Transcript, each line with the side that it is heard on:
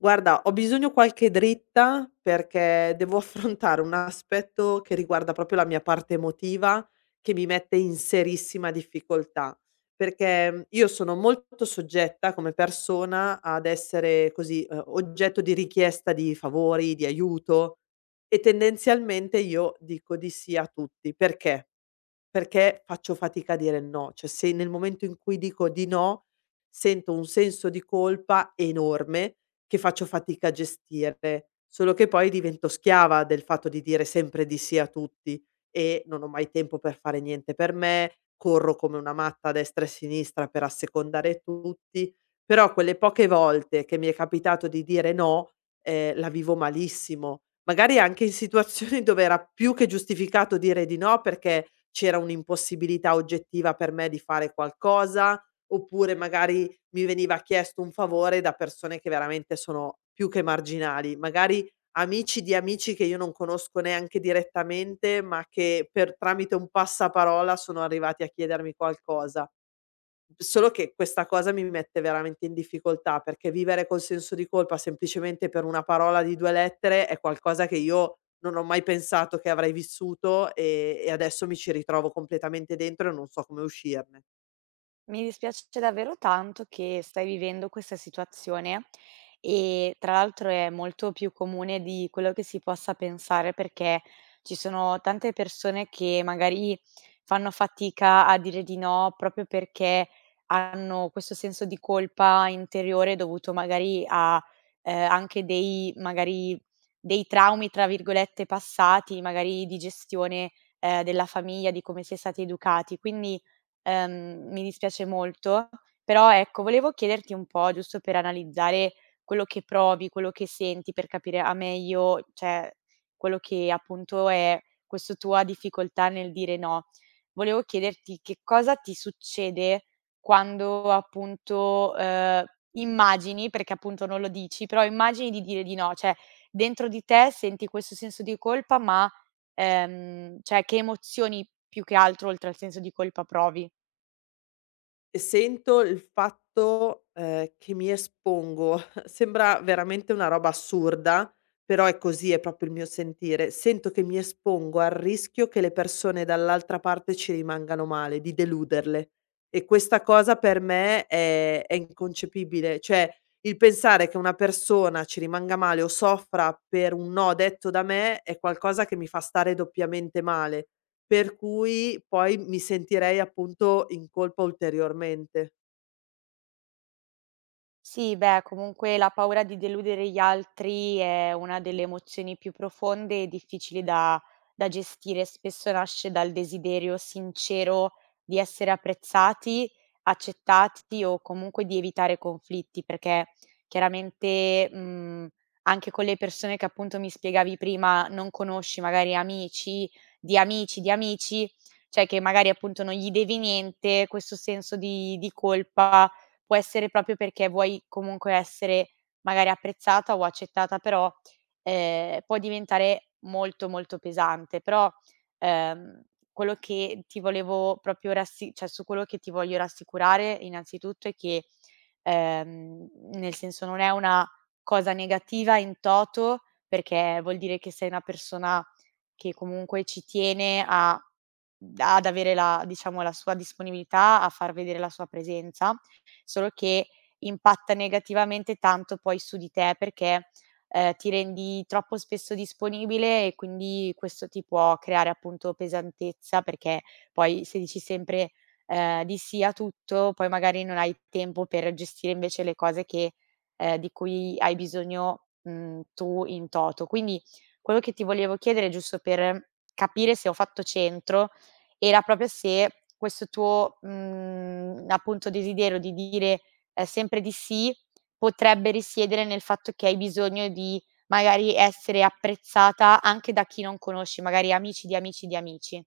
left: Guarda, ho bisogno qualche dritta perché devo affrontare un aspetto che riguarda proprio la mia parte emotiva, che mi mette in serissima difficoltà. Perché io sono molto soggetta come persona ad essere così, oggetto di richiesta di favori, di aiuto, e tendenzialmente io dico di sì a tutti. Perché? Perché faccio fatica a dire no, cioè se nel momento in cui dico di no, sento un senso di colpa enorme che faccio fatica a gestire, solo che poi divento schiava del fatto di dire sempre di sì a tutti e non ho mai tempo per fare niente per me, corro come una matta a destra e a sinistra per assecondare tutti, però quelle poche volte che mi è capitato di dire no, la vivo malissimo. Magari anche in situazioni dove era più che giustificato dire di no, perché c'era un'impossibilità oggettiva per me di fare qualcosa, oppure magari mi veniva chiesto un favore da persone che veramente sono più che marginali, magari amici di amici che io non conosco neanche direttamente, ma che per tramite un passaparola sono arrivati a chiedermi qualcosa. Solo che questa cosa mi mette veramente in difficoltà, perché vivere col senso di colpa semplicemente per una parola di 2 lettere è qualcosa che io non ho mai pensato che avrei vissuto, e adesso mi ci ritrovo completamente dentro e non so come uscirne.
right: Mi dispiace davvero tanto che stai vivendo questa situazione e tra l'altro è molto più comune di quello che si possa pensare, perché ci sono tante persone che magari fanno fatica a dire di no, proprio perché hanno questo senso di colpa interiore dovuto magari a anche dei, magari, dei traumi, tra virgolette, passati, magari di gestione della famiglia, di come si è stati educati. Quindi mi dispiace molto. Però ecco, volevo chiederti un po', giusto per analizzare quello che provi, quello che senti, per capire a meglio, cioè, quello che appunto è questa tua difficoltà nel dire no. Volevo chiederti che cosa ti succede quando appunto, immagini, perché appunto non lo dici, però immagini di dire di no, cioè dentro di te senti questo senso di colpa, ma, cioè, che emozioni più che altro oltre al senso di colpa provi?
left: Sento il fatto, che mi espongo. Sembra veramente una roba assurda, però è così, è proprio il mio sentire. Sento che mi espongo al rischio che le persone dall'altra parte ci rimangano male, di deluderle. E questa cosa per me è inconcepibile. Cioè, il pensare che una persona ci rimanga male o soffra per un no detto da me è qualcosa che mi fa stare doppiamente male. Per cui poi mi sentirei appunto in colpa ulteriormente.
right: Sì, beh, comunque la paura di deludere gli altri è una delle emozioni più profonde e difficili da, da gestire. Spesso nasce dal desiderio sincero di essere apprezzati, accettati o comunque di evitare conflitti, perché chiaramente, anche con le persone che appunto mi spiegavi prima non conosci, magari amici, di amici, di amici, cioè che magari appunto non gli devi niente, questo senso di colpa può essere proprio perché vuoi comunque essere magari apprezzata o accettata, però, può diventare molto, molto pesante. Però, ehm, quello che ti volevo proprio rassi cioè su quello che ti voglio rassicurare innanzitutto è che, ehm, nel senso, non è una cosa negativa in toto, perché vuol dire che sei una persona che comunque ci tiene a ad avere la diciamo la sua disponibilità, a far vedere la sua presenza, solo che impatta negativamente tanto poi su di te perché, ti rendi troppo spesso disponibile e quindi questo ti può creare appunto pesantezza, perché poi se dici sempre, di sì a tutto, poi magari non hai tempo per gestire invece le cose che di cui hai bisogno, mhmm, tu in toto. Quindi quello che ti volevo chiedere, giusto per capire se ho fatto centro, era proprio se questo tuo, mhmm, appunto desiderio di dire, sempre di sì, potrebbe risiedere nel fatto che hai bisogno di magari essere apprezzata anche da chi non conosci, magari amici di amici di amici.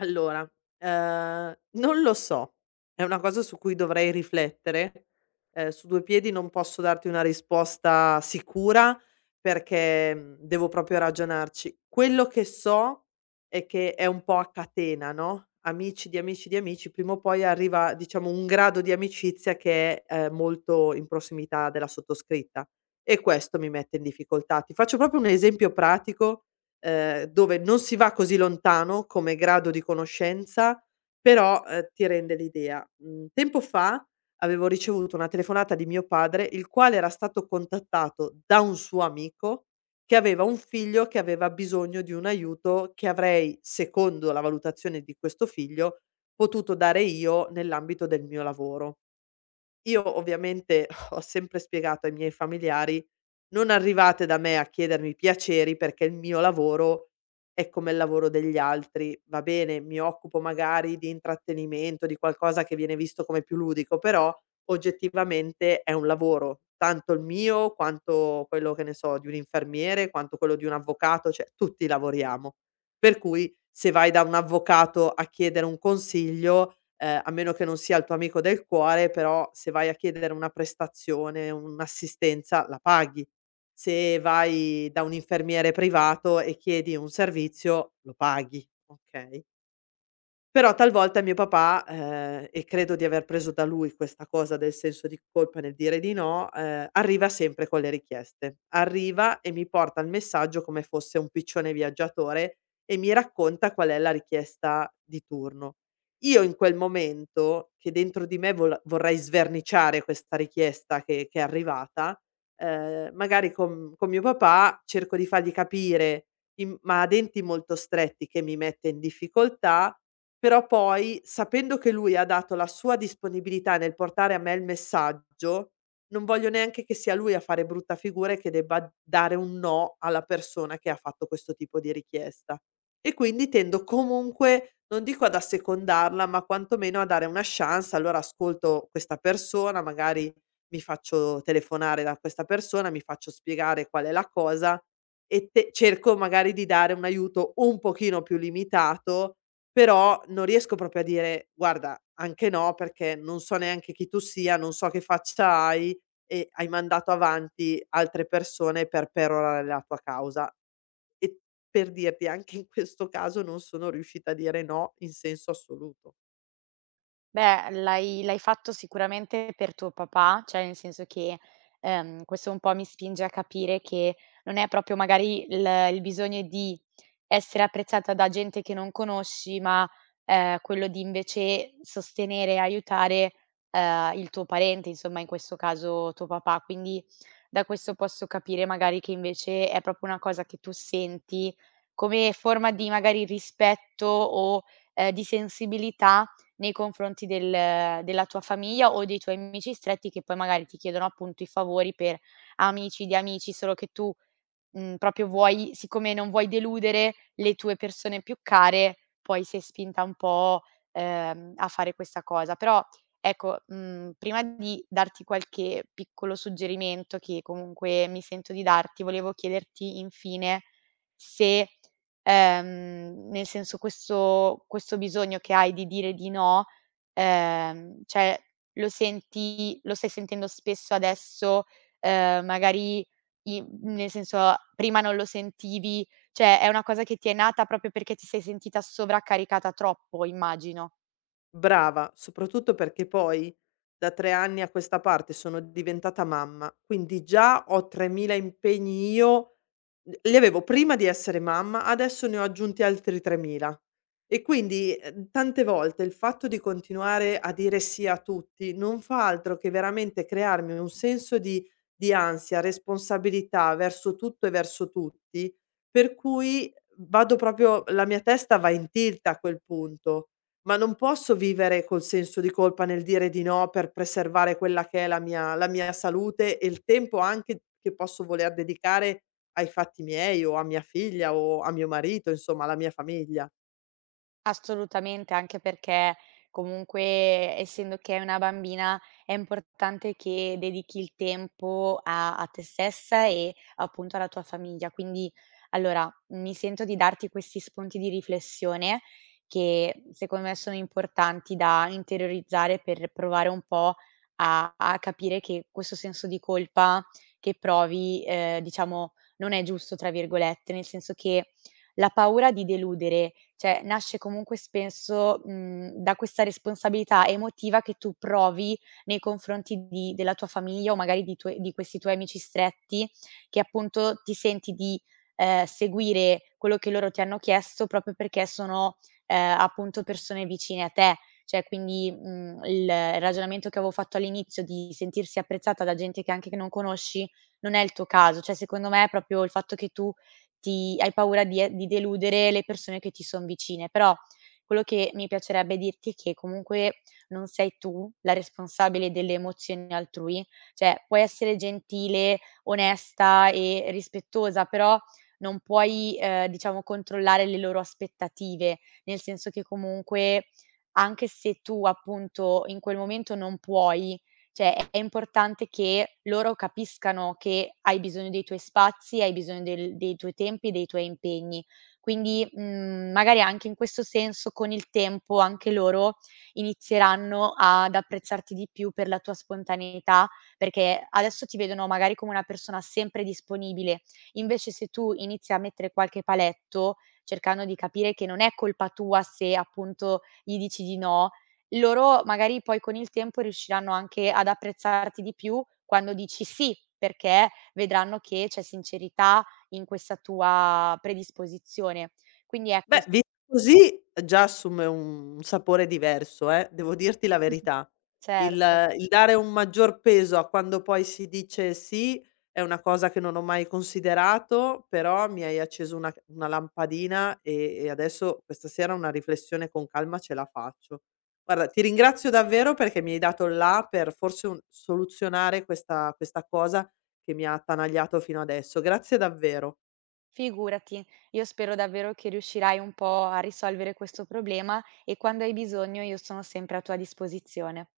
left: Allora, non lo so. È una cosa su cui dovrei riflettere. Su 2 piedi non posso darti una risposta sicura perché, devo proprio ragionarci. Quello che so è che è un po' a catena, no, amici di amici di amici, prima o poi arriva, diciamo, un grado di amicizia che è, molto in prossimità della sottoscritta e questo mi mette in difficoltà. Ti faccio proprio un esempio pratico dove non si va così lontano come grado di conoscenza, però, ti rende l'idea. Mhmm, Tempo fa avevo ricevuto una telefonata di mio padre, il quale era stato contattato da un suo amico che aveva un figlio che aveva bisogno di un aiuto che avrei, secondo la valutazione di questo figlio, potuto dare io nell'ambito del mio lavoro. Io ovviamente ho sempre spiegato ai miei familiari: "Non arrivate da me a chiedermi piaceri perché il mio lavoro è come il lavoro degli altri. Va bene, mi occupo magari di intrattenimento, di qualcosa che viene visto come più ludico, però oggettivamente è un lavoro, tanto il mio quanto quello, che ne so, di un infermiere, quanto quello di un avvocato, cioè tutti lavoriamo. Per cui se vai da un avvocato a chiedere un consiglio a meno che non sia il tuo amico del cuore, però se vai a chiedere una prestazione, un'assistenza la paghi. Se vai da un infermiere privato e chiedi un servizio, lo paghi, okay? Però talvolta mio papà, e credo di aver preso da lui questa cosa del senso di colpa nel dire di no, arriva sempre con le richieste. Arriva e mi porta il messaggio come fosse un piccione viaggiatore e mi racconta qual è la richiesta di turno. Io in quel momento, che dentro di me vol vorrei sverniciare questa richiesta che è arrivata, magari con mio papà cerco di fargli capire in ma a denti molto stretti che mi mette in difficoltà però poi, sapendo che lui ha dato la sua disponibilità nel portare a me il messaggio, non voglio neanche che sia lui a fare brutta figura e che debba dare un no alla persona che ha fatto questo tipo di richiesta. E quindi tendo comunque, non dico ad assecondarla, ma quantomeno a dare una chance. Allora ascolto questa persona, magari mi faccio telefonare da questa persona, mi faccio spiegare qual è la cosa e cerco magari di dare un aiuto un pochino più limitato però non riesco proprio a dire: "Guarda, anche no, perché non so neanche chi tu sia, non so che faccia hai e hai mandato avanti altre persone per perorare la tua causa." E per dirti, anche in questo caso non sono riuscita a dire no in senso assoluto.
right: Beh, l'hai fatto sicuramente per tuo papà, cioè nel senso che, questo un po' mi spinge a capire che non è proprio magari il bisogno di essere apprezzata da gente che non conosci, ma, quello di invece sostenere e aiutare, il tuo parente, insomma in questo caso tuo papà. Quindi da questo posso capire magari che invece è proprio una cosa che tu senti come forma di magari rispetto o, di sensibilità nei confronti del della tua famiglia o dei tuoi amici stretti che poi magari ti chiedono appunto i favori per amici di amici, solo che tu, mhmm, proprio vuoi, siccome non vuoi deludere le tue persone più care, poi sei spinta un po', a fare questa cosa. Però ecco, mhmm, prima di darti qualche piccolo suggerimento che comunque mi sento di darti, volevo chiederti infine se, nel senso, questo bisogno che hai di dire di no, cioè lo senti, lo stai sentendo spesso adesso, magari i mhmm, nel senso, prima non lo sentivi, cioè è una cosa che ti è nata proprio perché ti sei sentita sovraccaricata troppo, immagino.
left: Brava, soprattutto perché poi da 3 anni a questa parte sono diventata mamma, quindi già ho 3.000 impegni io L li avevo prima di essere mamma, adesso ne ho aggiunti altri 3.000. E quindi, tante volte il fatto di continuare a dire sì a tutti non fa altro che veramente crearmi un senso di ansia, responsabilità verso tutto e verso tutti, per cui vado proprio la mia testa va in tilt a quel punto. Ma non posso vivere col senso di colpa nel dire di no per preservare quella che è la mia salute e il tempo anche che posso voler dedicare ai fatti miei o a mia figlia o a mio marito, insomma alla mia famiglia.
right: Assolutamente, anche perché comunque essendo che è una bambina è importante che dedichi il tempo a te stessa e appunto alla tua famiglia. Quindi allora mi sento di darti questi spunti di riflessione che secondo me sono importanti da interiorizzare per provare un po' a capire che questo senso di colpa che provi, diciamo non è "giusto" tra virgolette, nel senso che la paura di deludere, cioè, nasce comunque spesso, mhmm, da questa responsabilità emotiva che tu provi nei confronti di della tua famiglia o magari di tuoi di questi tuoi amici stretti, che appunto ti senti di, seguire quello che loro ti hanno chiesto proprio perché sono, appunto persone vicine a te. Cioè quindi, mhmm, il ragionamento che avevo fatto all'inizio di sentirsi apprezzata da gente che anche che non conosci, non è il tuo caso. Cioè, secondo me, è proprio il fatto che tu ti hai paura di e di deludere le persone che ti son vicine. Però quello che mi piacerebbe dirti è che comunque non sei tu la responsabile delle emozioni altrui, cioè puoi essere gentile, onesta e rispettosa, però non puoi, diciamo controllare le loro aspettative, nel senso che comunque anche se tu appunto in quel momento non puoi, cioè è importante che loro capiscano che hai bisogno dei tuoi spazi, hai bisogno del dei tuoi tempi, dei tuoi impegni. Quindi, mhmm, magari anche in questo senso con il tempo anche loro inizieranno ad apprezzarti di più per la tua spontaneità, perché adesso ti vedono magari come una persona sempre disponibile, invece se tu inizi a mettere qualche paletto, cercando di capire che non è colpa tua se appunto gli dici di no, loro magari poi con il tempo riusciranno anche ad apprezzarti di più quando dici "sì", perché vedranno che c'è sincerità in questa tua predisposizione. Quindi ecco,
left: Beh,
right: sì.
left: vista così già assume un sapore diverso, devo dirti la verità. Il
right: Certo,
left: il dare un maggior peso a quando poi si dice sì, è una cosa che non ho mai considerato, però mi hai acceso una lampadina e adesso questa sera una riflessione con calma ce la faccio. Guarda, ti ringrazio davvero perché mi hai dato il là per forse un soluzionare questa cosa che mi ha attanagliato fino adesso. Grazie davvero.
right: figurati. Io spero davvero che riuscirai un po' a risolvere questo problema e quando hai bisogno io sono sempre a tua disposizione.